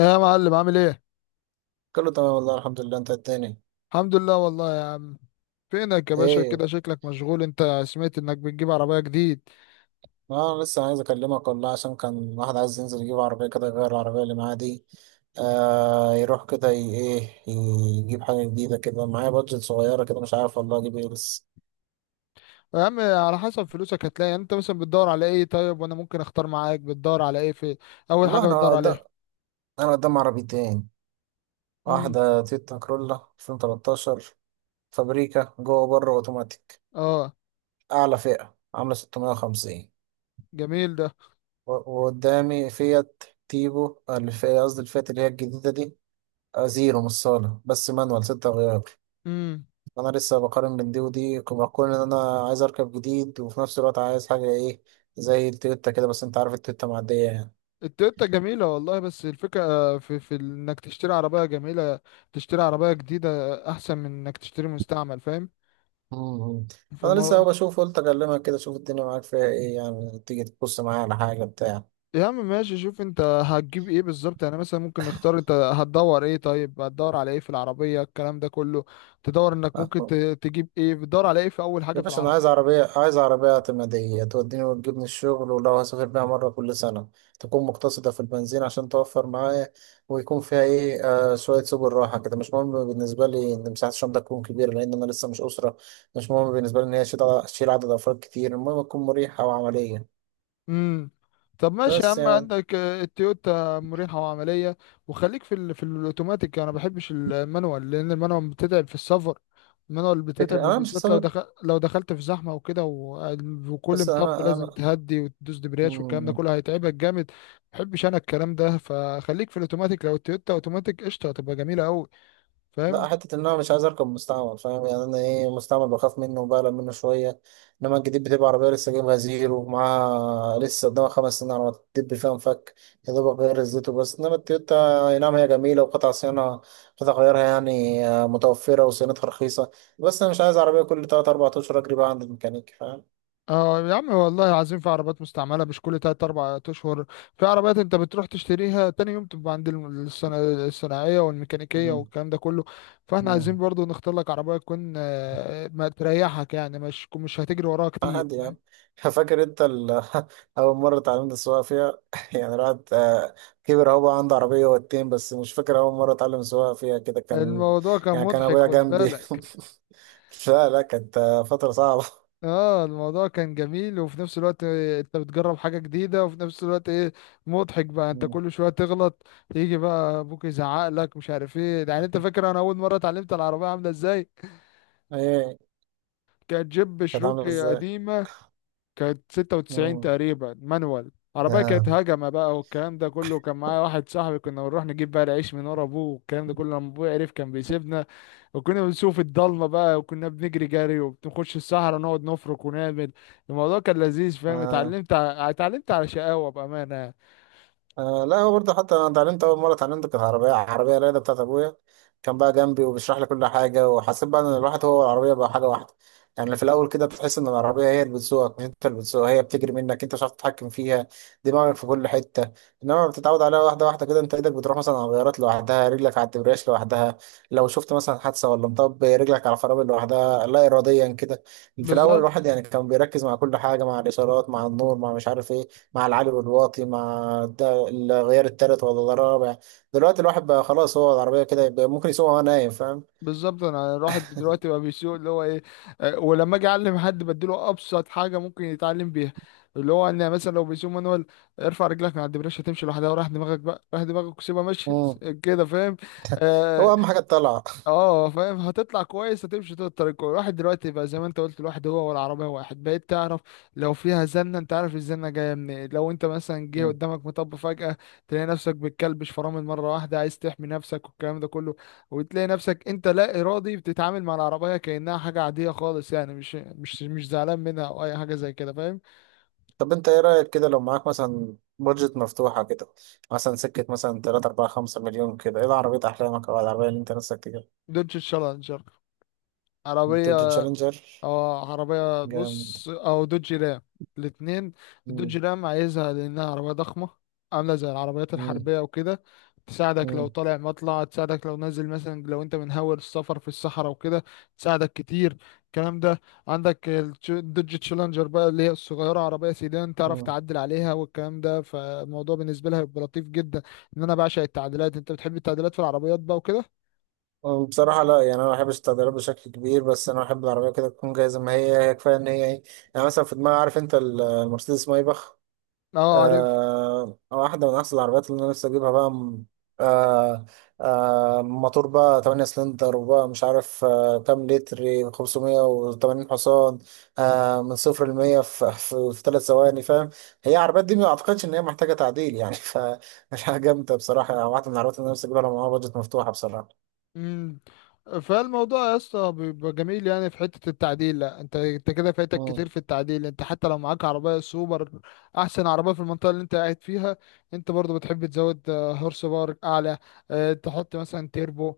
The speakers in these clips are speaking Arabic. ايه يا معلم عامل ايه؟ كله تمام والله الحمد لله، انت التاني. الحمد لله والله يا عم. فينك يا باشا؟ ايه. كده شكلك مشغول. انت سمعت انك بتجيب عربية جديد؟ انا لسه عايز اكلمك والله عشان كان واحد عايز ينزل يجيب عربية كده يغير العربية اللي معاه دي. يروح كده، ايه، يجيب حاجة جديدة كده معايا بادجت صغيرة كده، مش عارف والله اجيب ايه بس. يا عم على حسب فلوسك هتلاقي، يعني انت مثلا بتدور على ايه؟ طيب وانا ممكن اختار معاك. بتدور على ايه في اول والله حاجة انا بتدور قدام عليها؟ انا قدام عربيتين. امم، واحدة تويوتا كرولا 2013، فابريكا جوه بره اوتوماتيك، اه اعلى فئة، عاملة 650. جميل ده. و- وقدامي فيات تيبو، الفئة قصدي الفئة اللي هي الجديدة دي. زيرو مش صالة، بس مانوال 6 غيار. امم، أنا لسه بقارن بين دي ودي، بقول إن أنا عايز أركب جديد وفي نفس الوقت عايز حاجة إيه، زي التويوتا كده. بس أنت عارف التويوتا معدية يعني. التويوتا جميلة والله، بس الفكرة في انك تشتري عربية جميلة، تشتري عربية جديدة احسن من انك تشتري مستعمل، فاهم؟ مم. أنا لسه فالمو- أهو بشوف، قلت أكلمك كده أشوف الدنيا معاك فيها إيه، يعني تيجي تبص معايا على حاجة بتاع. يا عم ماشي، شوف انت هتجيب ايه بالظبط، يعني مثلا ممكن نختار، انت هتدور ايه؟ طيب هتدور على ايه في العربية الكلام ده كله؟ تدور انك ممكن تجيب ايه؟ بتدور على ايه في اول حاجة يا في باشا، انا عايز العربية؟ عربيه، اعتماديه توديني وتجيبني الشغل، ولو هسافر بيها مره كل سنه تكون مقتصده في البنزين عشان توفر معايا، ويكون فيها ايه، شويه سبل راحه كده. مش مهم بالنسبه لي ان مساحه الشنطه تكون كبيره، لان انا لسه مش اسره. مش مهم بالنسبه لي ان هي تشيل عدد افراد كتير، المهم تكون مريحه وعمليه. امم. طب ماشي يا بس عم، يعني عندك التويوتا مريحة وعملية، وخليك في في الاوتوماتيك، انا ما بحبش المانوال لان المانوال بتتعب في السفر. المانوال فكره بتتعب، انا مش وبالذات لو هسافر. لو دخلت في زحمة وكده وكل بس مطب انا لازم انا تهدي وتدوس دبرياج والكلام ده مم. كله هيتعبك جامد، ما بحبش انا الكلام ده. فخليك في الاوتوماتيك، لو التويوتا اوتوماتيك قشطة هتبقى جميلة قوي. فاهم. لا، حتة إن أنا مش عايز أركب مستعمل فاهم، يعني أنا إيه، مستعمل بخاف منه وبقلق منه شوية، إنما الجديد بتبقى عربية لسه جايبها زيرو ومعاها لسه قدامها 5 سنين على ما تدب فيها مفك، يا دوبك غير الزيت وبس. إنما التويوتا أي نعم هي جميلة وقطع صيانة، قطع غيارها يعني متوفرة وصيانتها رخيصة، بس أنا مش عايز عربية كل تلات أربع أشهر أجري بقى عند الميكانيكي فاهم. اه يا عم والله، عايزين في عربيات مستعملة مش كل تلات أربع أشهر. في عربيات أنت بتروح تشتريها تاني يوم تبقى عند الصناعية والميكانيكية مم. والكلام ده كله. فاحنا عايزين مم. برضو نختار لك عربية تكون ما تريحك، يعني مش هتجري وراها كتير، عادي فاهم؟ يعني فاكر انت اول مره اتعلمت السواقه فيها. يعني الواحد كبر اهو، بقى عنده عربيه واتنين، بس مش فاكر اول مره اتعلم السواقه فيها كده كان. الموضوع كان يعني كان مضحك ابويا خد جنبي بالك. لا لا، كانت فتره صعبه. اه الموضوع كان جميل، وفي نفس الوقت انت بتجرب حاجة جديدة، وفي نفس الوقت ايه، مضحك بقى، انت مم. كل شوية تغلط. يجي بقى ابوك يزعق لك مش عارف ايه. يعني انت فاكر انا اول مرة اتعلمت العربية عاملة ازاي؟ ايه. كانت جيب كانت عامله شروكي ازاي. قديمة. كانت ستة وتسعين مم. تقريبا مانوال. عربية كانت آه. هجمة بقى والكلام ده كله، كان معايا واحد صاحبي كنا بنروح نجيب بقى العيش من ورا أبوه والكلام ده كله، لما أبوه عرف كان بيسيبنا. وكنا بنسوق في الضلمة بقى، وكنا بنجري جري وبنخش الصحراء نقعد نفرك ونعمل. الموضوع كان لذيذ فاهم، آه. اتعلمت اتعلمت على شقاوة بأمانة يعني. لا، هو برضه حتى انا اتعلمت، اول مره اتعلمت كانت عربيه، رايده بتاعت ابويا. كان بقى جنبي وبيشرح لي كل حاجه، وحسيت بقى ان الواحد هو العربيه بقى حاجه واحده. يعني في الاول كده بتحس ان العربيه هي اللي بتسوقك مش انت اللي بتسوقها، هي بتجري منك، انت مش عارف تتحكم فيها، دماغك في كل حته. انما بتتعود عليها واحده واحده كده، انت ايدك بتروح مثلا على الغيارات لوحدها، رجلك على الدبرياج لوحدها. لو شفت مثلا حادثه ولا مطب رجلك على الفرامل لوحدها، لا اراديا كده. في الاول الواحد بالظبط. يعني كان بيركز مع كل حاجه، مع الاشارات، مع النور، مع مش عارف ايه، مع العالي والواطي، مع لا غير التالت ولا الرابع. دلوقتي الواحد بقى خلاص، هو العربية كده، يبقى ممكن يسوقها وهو نايم فاهم. بالظبط، انا الواحد دلوقتي بقى بيسوق اللي هو ايه، ولما اجي اعلم حد بديله ابسط حاجه ممكن يتعلم بيها اللي هو ان مثلا لو بيسوق مانوال، ارفع رجلك من على الدبريش هتمشي لوحدها، وراح دماغك بقى، راح دماغك وسيبها ماشيه امم. كده فاهم. آه، هو أهم حاجة الطلعة. اه فاهم، هتطلع كويس هتمشي طول الطريق كويس. الواحد دلوقتي بقى زي ما انت قلت، الواحد هو والعربية واحد، بقيت تعرف لو فيها زنة انت عارف الزنة جاية منين، لو انت مثلا جه مم. قدامك مطب فجأة تلاقي نفسك بتكلبش فرامل مرة واحدة عايز تحمي نفسك والكلام ده كله. وتلاقي نفسك انت لا ارادي بتتعامل مع العربية كأنها حاجة عادية خالص، يعني مش زعلان منها او اي حاجة زي كده فاهم. طب أنت إيه رأيك كده لو معاك مثلا بادجت مفتوحة كده، مثلا سكة مثلا تلاتة أربعة خمسة مليون، كده إيه العربية أحلامك أو العربية اللي أنت نفسك تجيبها؟ دوتش تشالنجر. تويوتا عربية، تشالنجر. اه عربية جامد. بص، او دوج رام. الاتنين. الدوج مم. رام عايزها لانها عربية ضخمة، عاملة زي العربيات مم. الحربية وكده. تساعدك لو مم. طالع مطلع، تساعدك لو نازل، مثلا لو انت من هاول السفر في الصحراء وكده تساعدك كتير الكلام ده. عندك الدوج تشالنجر بقى اللي هي الصغيرة، عربية سيدان تعرف مم. تعدل عليها والكلام ده، فالموضوع بالنسبة لها هيبقى لطيف جدا. ان انا بعشق التعديلات، انت بتحب التعديلات في العربيات بقى وكده؟ بصراحة لا، يعني أنا ما بحبش التغييرات بشكل كبير، بس أنا بحب العربية كده تكون جاية زي ما هي، هي كفاية إن هي إيه، يعني مثلا في دماغي عارف أنت المرسيدس مايباخ. اه عارف. واحدة من أحسن العربيات اللي أنا نفسي أجيبها بقى آه موتور بقى 8 سلندر، وبقى مش عارف كام لتر، 580 حصان، من صفر لمية في 3 ثواني فاهم. هي العربيات دي ما أعتقدش إن هي محتاجة تعديل يعني فمش حاجة جامدة بصراحة، يعني واحدة من العربيات اللي أنا نفسي أجيبها لو معاها بادجت مفتوحة بصراحة. امم، فالموضوع يا اسطى بيبقى جميل يعني في حته التعديل، لا انت انت كده فايتك كتير مم. في التعديل، انت حتى لو معاك عربيه سوبر، احسن عربيه في المنطقه اللي انت قاعد فيها، انت برضو بتحب تزود هورس باور اعلى، تحط مثلا تيربو،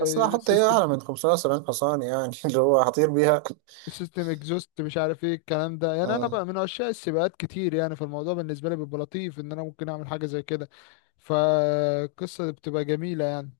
بس لا آه، أحط إيه سيستم، أعلى من 570 حصان يعني اللي هو هطير بيها. سيستم اكزوست مش عارف ايه الكلام ده. يعني انا آه. بقى من عشاق السباقات كتير يعني، فالموضوع بالنسبه لي بيبقى لطيف ان انا ممكن اعمل حاجه زي كده، فالقصه بتبقى جميله يعني.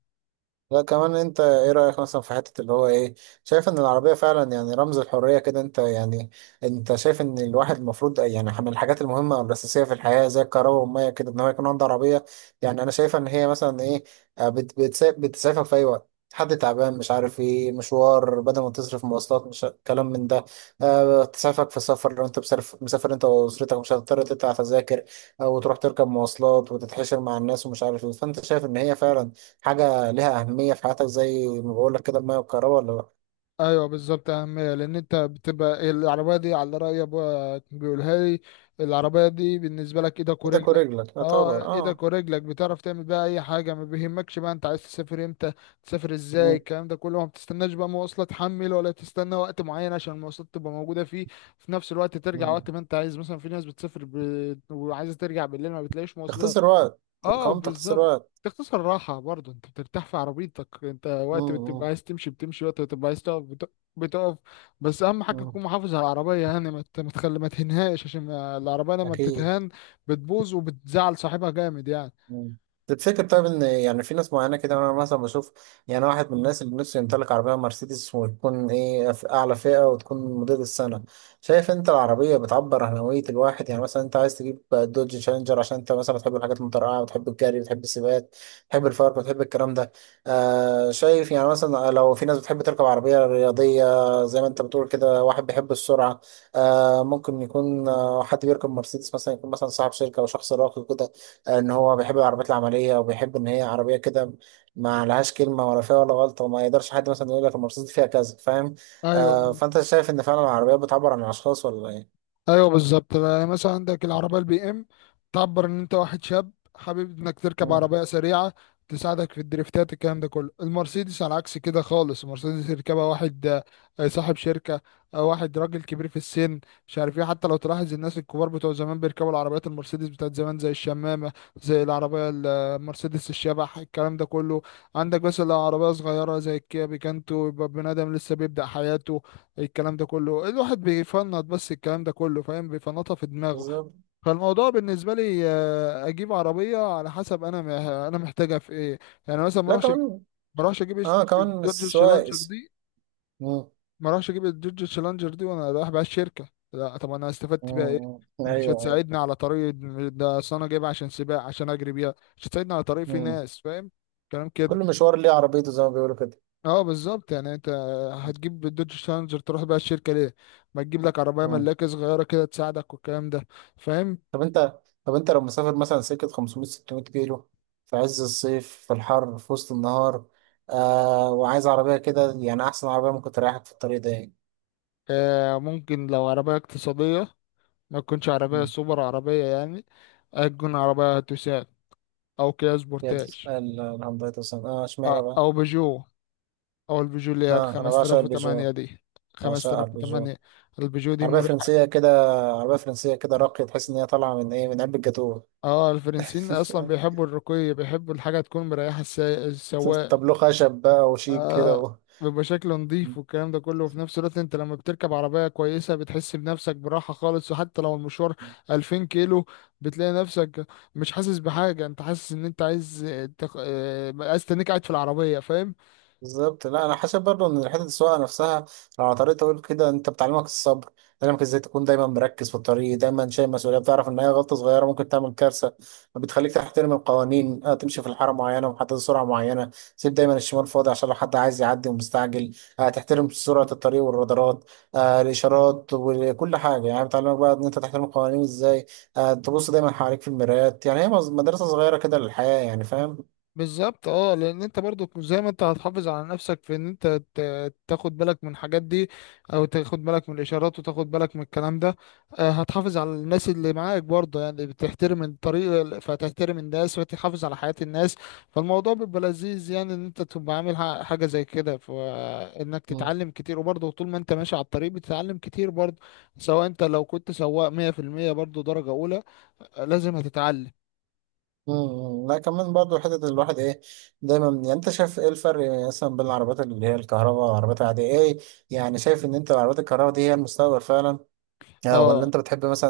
لا كمان انت ايه رأيك مثلا في حتة اللي هو ايه، شايف ان العربية فعلا يعني رمز الحرية كده انت يعني، انت شايف ان الواحد المفروض يعني من الحاجات المهمة والأساسية في الحياة زي الكهرباء والمية كده ان هو يكون عنده عربية. يعني انا شايف ان هي مثلا ايه، بتسافر في اي وقت، حد تعبان مش عارف ايه، مشوار بدل ما تصرف مواصلات، مش كلام من ده. أه، تسافرك في سفر، لو انت مسافر مسافر انت واسرتك مش هتضطر تدفع تذاكر او تروح تركب مواصلات وتتحشر مع الناس ومش عارف ايه. فانت شايف ان هي فعلا حاجة ليها أهمية في حياتك زي ما بقول لك كده، المية والكهرباء ولا لأ؟ ايوه بالظبط، اهميه، لان انت بتبقى العربيه دي على راي ابويا كان بيقولها لي، العربيه دي بالنسبه لك ايدك إيدك ورجلك. ورجلك، لا طبعا اه أه. ايدك ورجلك، بتعرف تعمل بقى اي حاجه ما بيهمكش بقى، انت عايز تسافر امتى تسافر ازاي مم. الكلام ده كله، ما بتستناش بقى مواصله تحمل ولا تستنى وقت معين عشان المواصلات تبقى موجوده فيه. في نفس الوقت ترجع مم. وقت ما انت عايز، مثلا في ناس بتسافر وعايزه ترجع بالليل ما بتلاقيش مواصلات. تختصر وقت. اه كمان تختصر بالظبط. وقت. تختصر راحة برضه، انت بترتاح في عربيتك، انت مم. وقت بتبقى مم. عايز تمشي بتمشي، وقت بتبقى عايز تقف بتقف. بس اهم حاجة مم. تكون محافظ على العربية يعني، ما تهنهاش، عشان ما- العربية لما أكيد. بتتهان بتبوظ وبتزعل صاحبها جامد يعني. مم. تفتكر طيب ان يعني في ناس معينه كده، انا مثلا بشوف يعني واحد من الناس اللي نفسه يمتلك عربيه مرسيدس وتكون ايه في اعلى فئه وتكون موديل السنه. شايف انت العربيه بتعبر عن هويه الواحد، يعني مثلا انت عايز تجيب دوج تشالنجر عشان انت مثلا بتحب الحاجات المترقعه، بتحب الجري، بتحب السباقات، بتحب الفرق، بتحب الكلام ده. شايف، يعني مثلا لو في ناس بتحب تركب عربيه رياضيه زي ما انت بتقول كده، واحد بيحب السرعه، ممكن يكون حد بيركب مرسيدس مثلا، يكون مثلا صاحب شركه او شخص راقي كده، ان هو بيحب العربيات العمليه وبيحب ان هي عربيه كده ما لهاش كلمه ولا فيها ولا غلطه، وما يقدرش حد مثلا يقول لك المرسيدس دي فيها كذا فاهم. ايوه. فانت شايف ان فعلا العربيات بتعبر عن الاشخاص ولا ايه. ايوه بالظبط، يعني مثلا عندك العربيه البي ام تعبر ان انت واحد شاب حابب انك تركب مم، عربيه سريعه، تساعدك في الدريفتات الكلام ده كله. المرسيدس على عكس كده خالص، المرسيدس يركبها واحد صاحب شركه، او واحد راجل كبير في السن مش عارف ايه. حتى لو تلاحظ الناس الكبار بتوع زمان بيركبوا العربيات المرسيدس بتاعت زمان زي الشمامه، زي المرسيدس الشبح الكلام ده كله. عندك بس لو عربيه صغيره زي الكيا بيكانتو يبقى بني ادم لسه بيبدأ حياته الكلام ده كله، الواحد بيفنط بس الكلام ده كله فاهم، بيفنطها في دماغه. بالظبط. فالموضوع بالنسبه لي اجيب عربيه على حسب انا انا محتاجها في ايه، يعني مثلا لا كمان، ما اروحش اجيب الش- اه كمان الدوج السواق شالنجر دي، مم، ما اروحش اجيب الدوج شالنجر دي وانا رايح بقى الشركه، لا طب انا استفدت بيها ايه؟ مم، مش ايوه ايوه. هتساعدني على طريق، ده اصل انا جايبها عشان سباق، عشان اجري بيها، مش هتساعدني على طريق فيه مم. ناس فاهم. كلام كل كده. مشوار ليه عربيته زي ما بيقولوا كده. اه بالظبط، يعني انت هتجيب الدوج شانجر تروح بقى الشركه ليه؟ ما تجيب لك عربيه مم. ملاكه صغيره كده تساعدك والكلام ده. فاهم. طب انت طب انت لو مسافر مثلا سكة 500 600 كيلو في عز الصيف، في الحر، في وسط النهار، وعايز عربية كده، يعني أحسن عربية ممكن تريحك في الطريق ده يعني. آه ممكن، لو عربيه اقتصاديه، ما تكونش عربيه مم. سوبر عربيه يعني، تكون عربيه توسان، او كيا هي سبورتاج، تسأل الهنداي توسان، اشمعنى بقى؟ او بيجو، او البيجو اللي هي ب اه، أنا بعشق البيجو. 5008 دي. بعشقها البيجو. 5008 البيجو دي عربية مريحه. فرنسية كده. عربية فرنسية كده راقية، تحس إن هي طالعة من إيه، من علبة جاتوه. اه الفرنسيين اصلا بيحبوا الرقي، بيحبوا الحاجه تكون مريحه السواق. طب له خشب بقى وشيك كده اه و. بيبقى شكله نضيف والكلام ده كله، وفي نفس الوقت انت لما بتركب عربية كويسة بتحس بنفسك براحة خالص، وحتى لو المشوار 2000 كيلو بتلاقي نفسك مش حاسس بحاجة، انت حاسس ان انت عايز تق... آه، عايز تنك قاعد في العربية فاهم. بالظبط. لا انا حاسب برضه ان حته السواقه نفسها لو على طريق طويل كده انت بتعلمك الصبر، بتعلمك ازاي تكون دايما مركز في الطريق، دايما شايل مسؤوليه، بتعرف ان اي غلطه صغيره ممكن تعمل كارثه، بتخليك تحترم القوانين. تمشي في الحاره معينه ومحدد سرعه معينه، تسيب دايما الشمال فاضي عشان لو حد عايز يعدي ومستعجل، تحترم سرعه الطريق والرادارات، الاشارات وكل حاجه. يعني بتعلمك بقى ان انت تحترم القوانين ازاي، تبص دايما حواليك في المرايات. يعني هي مدرسه صغيره كده للحياه يعني فاهم. بالظبط. اه لان انت برضو زي ما انت هتحافظ على نفسك في ان انت تاخد بالك من الحاجات دي، او تاخد بالك من الاشارات، وتاخد بالك من الكلام ده، هتحافظ على الناس اللي معاك برضه، يعني بتحترم الطريق فتحترم الناس فتحافظ على حياة الناس. فالموضوع بيبقى لذيذ يعني، ان انت تبقى عامل حاجة زي كده، فانك تتعلم كتير، وبرضه طول ما انت ماشي على الطريق بتتعلم كتير برضه، سواء انت لو كنت سواق 100% برضه درجة اولى، لازم هتتعلم. امم. لا كمان برضو حتة الواحد ايه، دايما يعني انت شايف ايه الفرق مثلا بين العربيات اللي هي الكهرباء والعربيات العادية ايه، يعني شايف ان انت العربيات الكهرباء دي هي المستقبل فعلا، ولا اه انت بتحب مثلا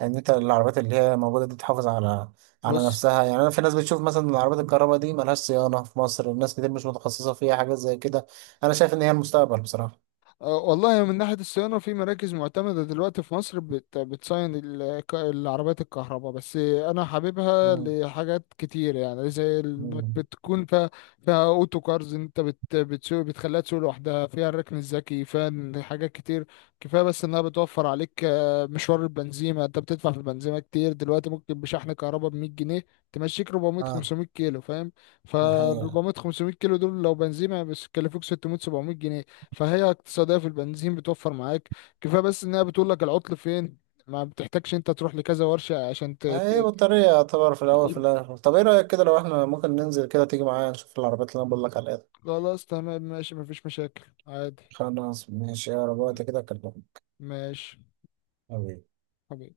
ان انت العربيات اللي هي موجودة دي تحافظ على بص، نفسها، يعني انا في ناس بتشوف مثلا العربيات الكهرباء دي ملهاش صيانة في مصر، الناس كتير مش متخصصة فيها حاجات زي كده. انا شايف ان هي المستقبل بصراحة. والله من ناحية الصيانة في مراكز معتمدة دلوقتي في مصر بتصين العربيات الكهرباء. بس أنا حاببها امم. لحاجات كتير يعني، زي إنك امم. بتكون فيها، فيها أوتو كارز، أنت بتسوق بتخليها تسوق لوحدها، فيها الركن الذكي، فيها إن حاجات كتير. كفاية بس إنها بتوفر عليك مشوار البنزيمة، أنت بتدفع في البنزيمة كتير دلوقتي، ممكن بشحن كهرباء ب 100 جنيه تمشيك 400 اه. 500 كيلو فاهم. ف دي حقيقة. 400 500 كيلو دول لو بنزيمة بس يكلفوك 600 700 جنيه. فهي اقتصادية في البنزين، بتوفر معاك. كفاية بس انها بتقول لك العطل فين، ما بتحتاجش انت تروح لكذا ورشة عشان ما هي بطارية يعتبر في الأول في ت- الآخر. طب إيه رأيك كده لو إحنا ممكن ننزل كده تيجي معايا نشوف العربيات اللي أنا بقول لك عليها دي؟ خلاص تمام ماشي، مفيش مشاكل عادي. خلاص ماشي، يا رب وقت كده أكلمك. ماشي حبيبي.